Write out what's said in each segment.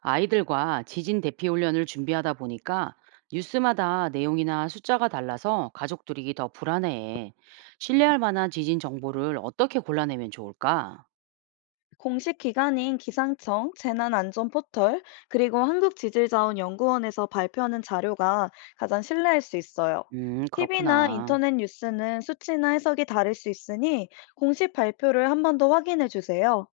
아이들과 지진 대피 훈련을 준비하다 보니까 뉴스마다 내용이나 숫자가 달라서 가족들이 더 불안해해. 신뢰할 만한 지진 정보를 어떻게 골라내면 좋을까? 공식 기관인 기상청, 재난안전포털, 그리고 한국지질자원연구원에서 발표하는 자료가 가장 신뢰할 수 있어요. TV나 그렇구나. 인터넷 뉴스는 수치나 해석이 다를 수 있으니 공식 발표를 한 번 더 확인해 주세요.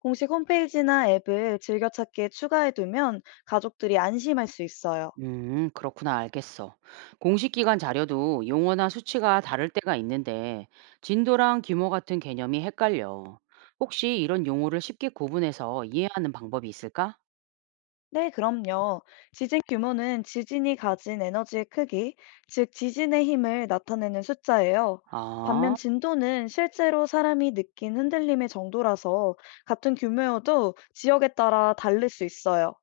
공식 홈페이지나 앱을 즐겨찾기에 추가해 두면 가족들이 안심할 수 있어요. 그렇구나. 알겠어. 공식 기관 자료도 용어나 수치가 다를 때가 있는데 진도랑 규모 같은 개념이 헷갈려. 혹시 이런 용어를 쉽게 구분해서 이해하는 방법이 있을까? 네, 그럼요. 지진 규모는 지진이 가진 에너지의 크기, 즉 지진의 힘을 나타내는 숫자예요. 반면 아, 진도는 실제로 사람이 느낀 흔들림의 정도라서 같은 규모여도 지역에 따라 다를 수 있어요.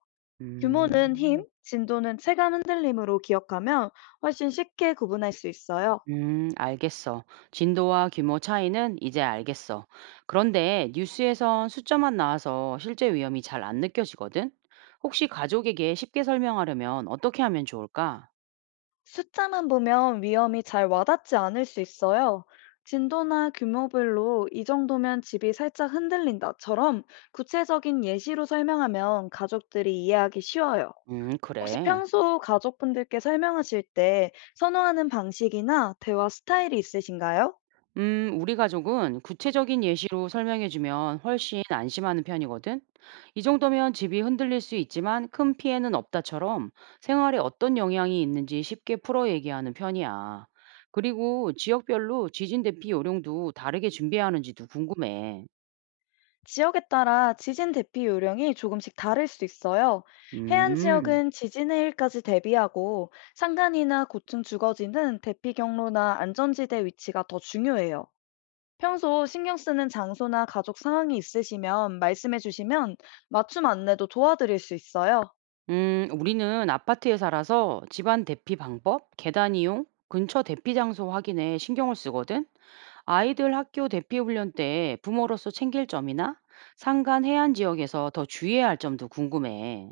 규모는 음. 힘, 진도는 체감 흔들림으로 기억하면 훨씬 쉽게 구분할 수 있어요. 알겠어. 진도와 규모 차이는 이제 알겠어. 그런데 뉴스에선 숫자만 나와서 실제 위험이 잘 안 느껴지거든? 혹시 가족에게 쉽게 설명하려면 어떻게 하면 좋을까? 숫자만 보면 위험이 잘 와닿지 않을 수 있어요. 진도나 규모별로 이 정도면 집이 살짝 흔들린다처럼 구체적인 예시로 설명하면 가족들이 이해하기 쉬워요. 혹시 그래. 평소 가족분들께 설명하실 때 선호하는 방식이나 대화 스타일이 있으신가요? 우리 가족은 구체적인 예시로 설명해주면 훨씬 안심하는 편이거든. 이 정도면 집이 흔들릴 수 있지만 큰 피해는 없다처럼 생활에 어떤 영향이 있는지 쉽게 풀어 얘기하는 편이야. 그리고 지역별로 지진 대피 요령도 다르게 준비하는지도 궁금해. 지역에 따라 지진 대피 요령이 조금씩 다를 수 있어요. 해안 음, 지역은 지진의 일까지 대비하고 산간이나 고층 주거지는 대피 경로나 안전지대 위치가 더 중요해요. 평소 신경 쓰는 장소나 가족 상황이 있으시면 말씀해 주시면 맞춤 안내도 도와드릴 수 있어요. 우리는 아파트에 살아서 집안 대피 방법, 계단 이용, 근처 대피 장소 확인에 신경을 쓰거든. 아이들 학교 대피 훈련 때 부모로서 챙길 점이나 산간 해안 지역에서 더 주의해야 할 점도 궁금해.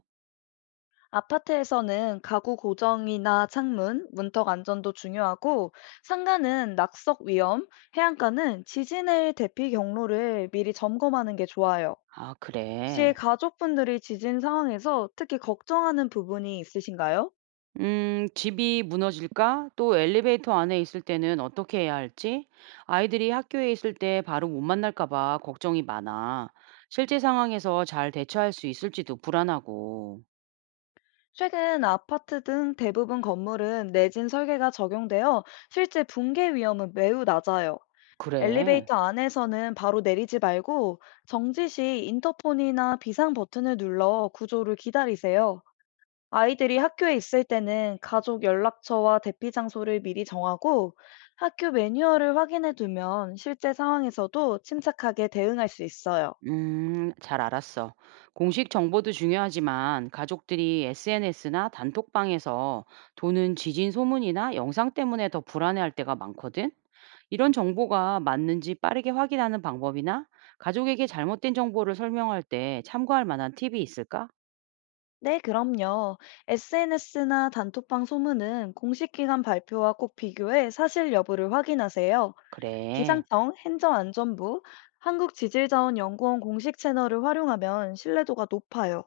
아파트에서는 가구 고정이나 창문, 문턱 안전도 중요하고 상가는 낙석 위험, 해안가는 지진의 대피 경로를 미리 점검하는 게 좋아요. 아, 혹시 그래. 가족분들이 지진 상황에서 특히 걱정하는 부분이 있으신가요? 집이 무너질까? 또 엘리베이터 안에 있을 때는 어떻게 해야 할지? 아이들이 학교에 있을 때 바로 못 만날까 봐 걱정이 많아. 실제 상황에서 잘 대처할 수 있을지도 불안하고. 최근 아파트 등 대부분 건물은 내진 설계가 적용되어 실제 붕괴 위험은 매우 낮아요. 그래. 엘리베이터 안에서는 바로 내리지 말고 정지 시 인터폰이나 비상 버튼을 눌러 구조를 기다리세요. 아이들이 학교에 있을 때는 가족 연락처와 대피 장소를 미리 정하고 학교 매뉴얼을 확인해 두면 실제 상황에서도 침착하게 대응할 수 있어요. 잘 알았어. 공식 정보도 중요하지만 가족들이 SNS나 단톡방에서 도는 지진 소문이나 영상 때문에 더 불안해할 때가 많거든. 이런 정보가 맞는지 빠르게 확인하는 방법이나 가족에게 잘못된 정보를 설명할 때 참고할 만한 팁이 있을까? 네, 그럼요. SNS나 단톡방 소문은 공식 기관 발표와 꼭 비교해 사실 여부를 확인하세요. 그래. 기상청, 행정안전부, 한국지질자원연구원 공식 채널을 활용하면 신뢰도가 높아요.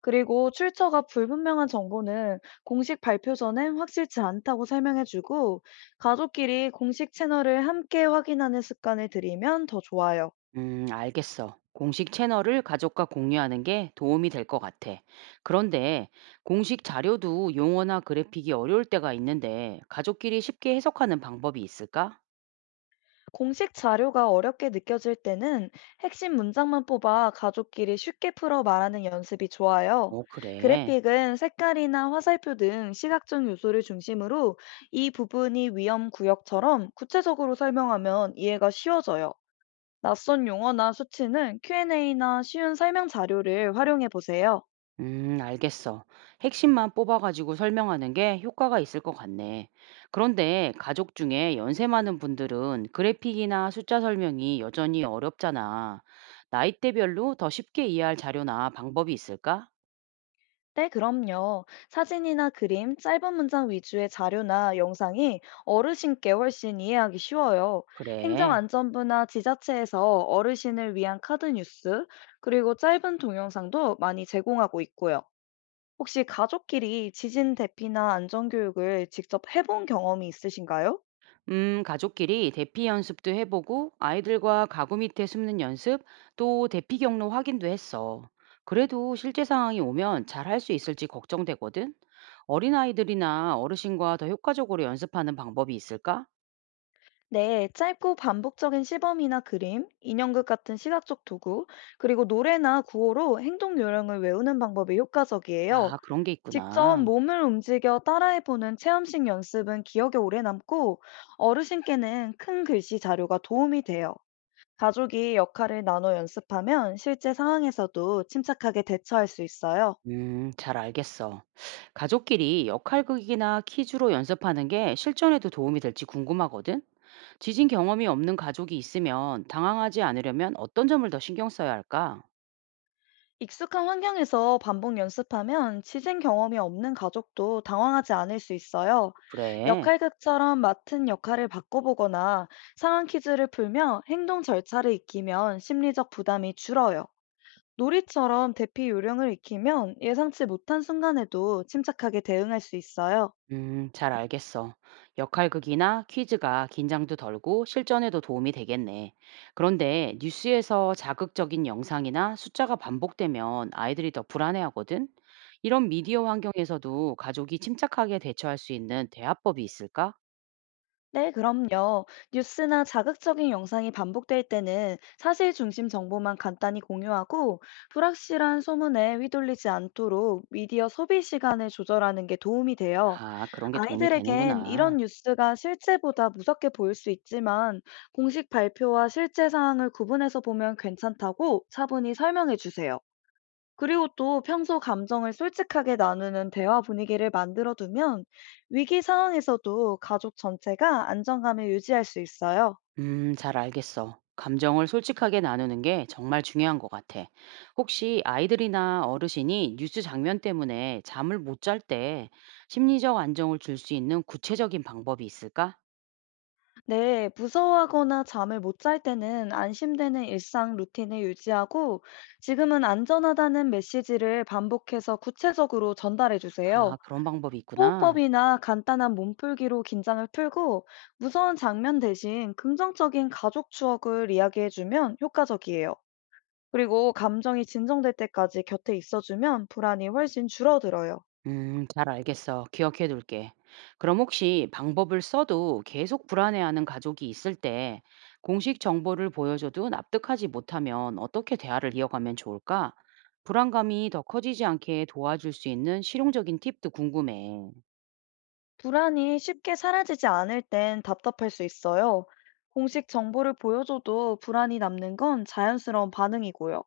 그리고 출처가 불분명한 정보는 공식 발표 전엔 확실치 않다고 설명해주고 가족끼리 공식 채널을 함께 확인하는 습관을 들이면 더 좋아요. 알겠어. 공식 채널을 가족과 공유하는 게 도움이 될 것 같아. 그런데 공식 자료도 용어나 그래픽이 어려울 때가 있는데 가족끼리 쉽게 해석하는 방법이 있을까? 공식 자료가 어렵게 느껴질 때는 핵심 문장만 뽑아 가족끼리 쉽게 풀어 말하는 연습이 좋아요. 어, 그래. 그래픽은 색깔이나 화살표 등 시각적 요소를 중심으로 이 부분이 위험 구역처럼 구체적으로 설명하면 이해가 쉬워져요. 낯선 용어나 수치는 Q&A나 쉬운 설명 자료를 활용해 보세요. 알겠어. 핵심만 뽑아가지고 설명하는 게 효과가 있을 것 같네. 그런데 가족 중에 연세 많은 분들은 그래픽이나 숫자 설명이 여전히 어렵잖아. 나이대별로 더 쉽게 이해할 자료나 방법이 있을까? 네, 그럼요. 사진이나 그림, 짧은 문장 위주의 자료나 영상이 어르신께 훨씬 이해하기 쉬워요. 그래. 행정안전부나 지자체에서 어르신을 위한 카드 뉴스, 그리고 짧은 동영상도 많이 제공하고 있고요. 혹시 가족끼리 지진 대피나 안전교육을 직접 해본 경험이 있으신가요? 가족끼리 대피 연습도 해보고 아이들과 가구 밑에 숨는 연습, 또 대피 경로 확인도 했어. 그래도 실제 상황이 오면 잘 할 수 있을지 걱정되거든. 어린아이들이나 어르신과 더 효과적으로 연습하는 방법이 있을까? 네, 짧고 반복적인 시범이나 그림, 인형극 같은 시각적 도구, 그리고 노래나 구호로 행동 요령을 외우는 방법이 효과적이에요. 아, 그런 게 직접 있구나. 몸을 움직여 따라해보는 체험식 연습은 기억에 오래 남고 어르신께는 큰 글씨 자료가 도움이 돼요. 가족이 역할을 나눠 연습하면 실제 상황에서도 침착하게 대처할 수 있어요. 잘 알겠어. 가족끼리 역할극이나 퀴즈로 연습하는 게 실전에도 도움이 될지 궁금하거든. 지진 경험이 없는 가족이 있으면 당황하지 않으려면 어떤 점을 더 신경 써야 할까? 익숙한 환경에서 반복 연습하면 지진 경험이 없는 가족도 당황하지 않을 수 있어요. 그래. 역할극처럼 맡은 역할을 바꿔보거나 상황 퀴즈를 풀며 행동 절차를 익히면 심리적 부담이 줄어요. 놀이처럼 대피 요령을 익히면 예상치 못한 순간에도 침착하게 대응할 수 있어요. 잘 알겠어. 역할극이나 퀴즈가 긴장도 덜고 실전에도 도움이 되겠네. 그런데 뉴스에서 자극적인 영상이나 숫자가 반복되면 아이들이 더 불안해하거든? 이런 미디어 환경에서도 가족이 침착하게 대처할 수 있는 대화법이 있을까? 네, 그럼요. 뉴스나 자극적인 영상이 반복될 때는 사실 중심 정보만 간단히 공유하고 불확실한 소문에 휘둘리지 않도록 미디어 소비 시간을 조절하는 게 도움이 돼요. 아, 그런 게 도움이 아이들에겐 이런 되는구나. 뉴스가 실제보다 무섭게 보일 수 있지만 공식 발표와 실제 상황을 구분해서 보면 괜찮다고 차분히 설명해 주세요. 그리고 또 평소 감정을 솔직하게 나누는 대화 분위기를 만들어두면 위기 상황에서도 가족 전체가 안정감을 유지할 수 있어요. 잘 알겠어. 감정을 솔직하게 나누는 게 정말 중요한 것 같아. 혹시 아이들이나 어르신이 뉴스 장면 때문에 잠을 못 잘 때 심리적 안정을 줄 수 있는 구체적인 방법이 있을까? 네, 무서워하거나 잠을 못 잘 때는 안심되는 일상 루틴을 유지하고 지금은 안전하다는 메시지를 반복해서 구체적으로 전달해 아, 주세요. 그런 방법이 있구나. 호흡법이나 간단한 몸풀기로 긴장을 풀고 무서운 장면 대신 긍정적인 가족 추억을 이야기해 주면 효과적이에요. 그리고 감정이 진정될 때까지 곁에 있어주면 불안이 훨씬 줄어들어요. 잘 알겠어. 기억해 둘게. 그럼 혹시 방법을 써도 계속 불안해하는 가족이 있을 때 공식 정보를 보여줘도 납득하지 못하면 어떻게 대화를 이어가면 좋을까? 불안감이 더 커지지 않게 도와줄 수 있는 실용적인 팁도 궁금해. 불안이 쉽게 사라지지 않을 땐 답답할 수 있어요. 공식 정보를 보여줘도 불안이 남는 건 자연스러운 반응이고요.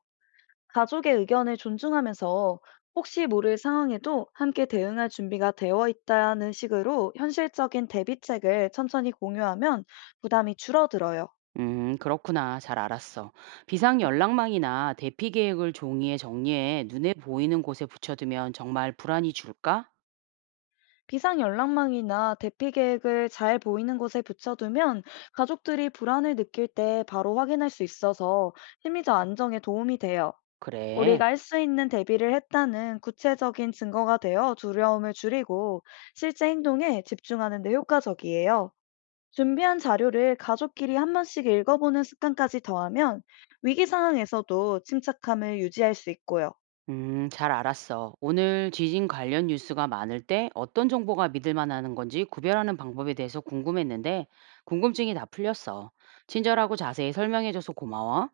가족의 의견을 존중하면서 혹시 모를 상황에도 함께 대응할 준비가 되어 있다는 식으로 현실적인 대비책을 천천히 공유하면 부담이 줄어들어요. 그렇구나. 잘 알았어. 비상 연락망이나 대피 계획을 종이에 정리해 눈에 보이는 곳에 붙여두면 정말 불안이 줄까? 비상 연락망이나 대피 계획을 잘 보이는 곳에 붙여두면 가족들이 불안을 느낄 때 바로 확인할 수 있어서 심리적 안정에 도움이 돼요. 그래. 우리가 할 수 있는 대비를 했다는 구체적인 증거가 되어 두려움을 줄이고 실제 행동에 집중하는 데 효과적이에요. 준비한 자료를 가족끼리 한 번씩 읽어보는 습관까지 더하면 위기 상황에서도 침착함을 유지할 수 있고요. 잘 알았어. 오늘 지진 관련 뉴스가 많을 때 어떤 정보가 믿을 만한 건지 구별하는 방법에 대해서 궁금했는데 궁금증이 다 풀렸어. 친절하고 자세히 설명해줘서 고마워.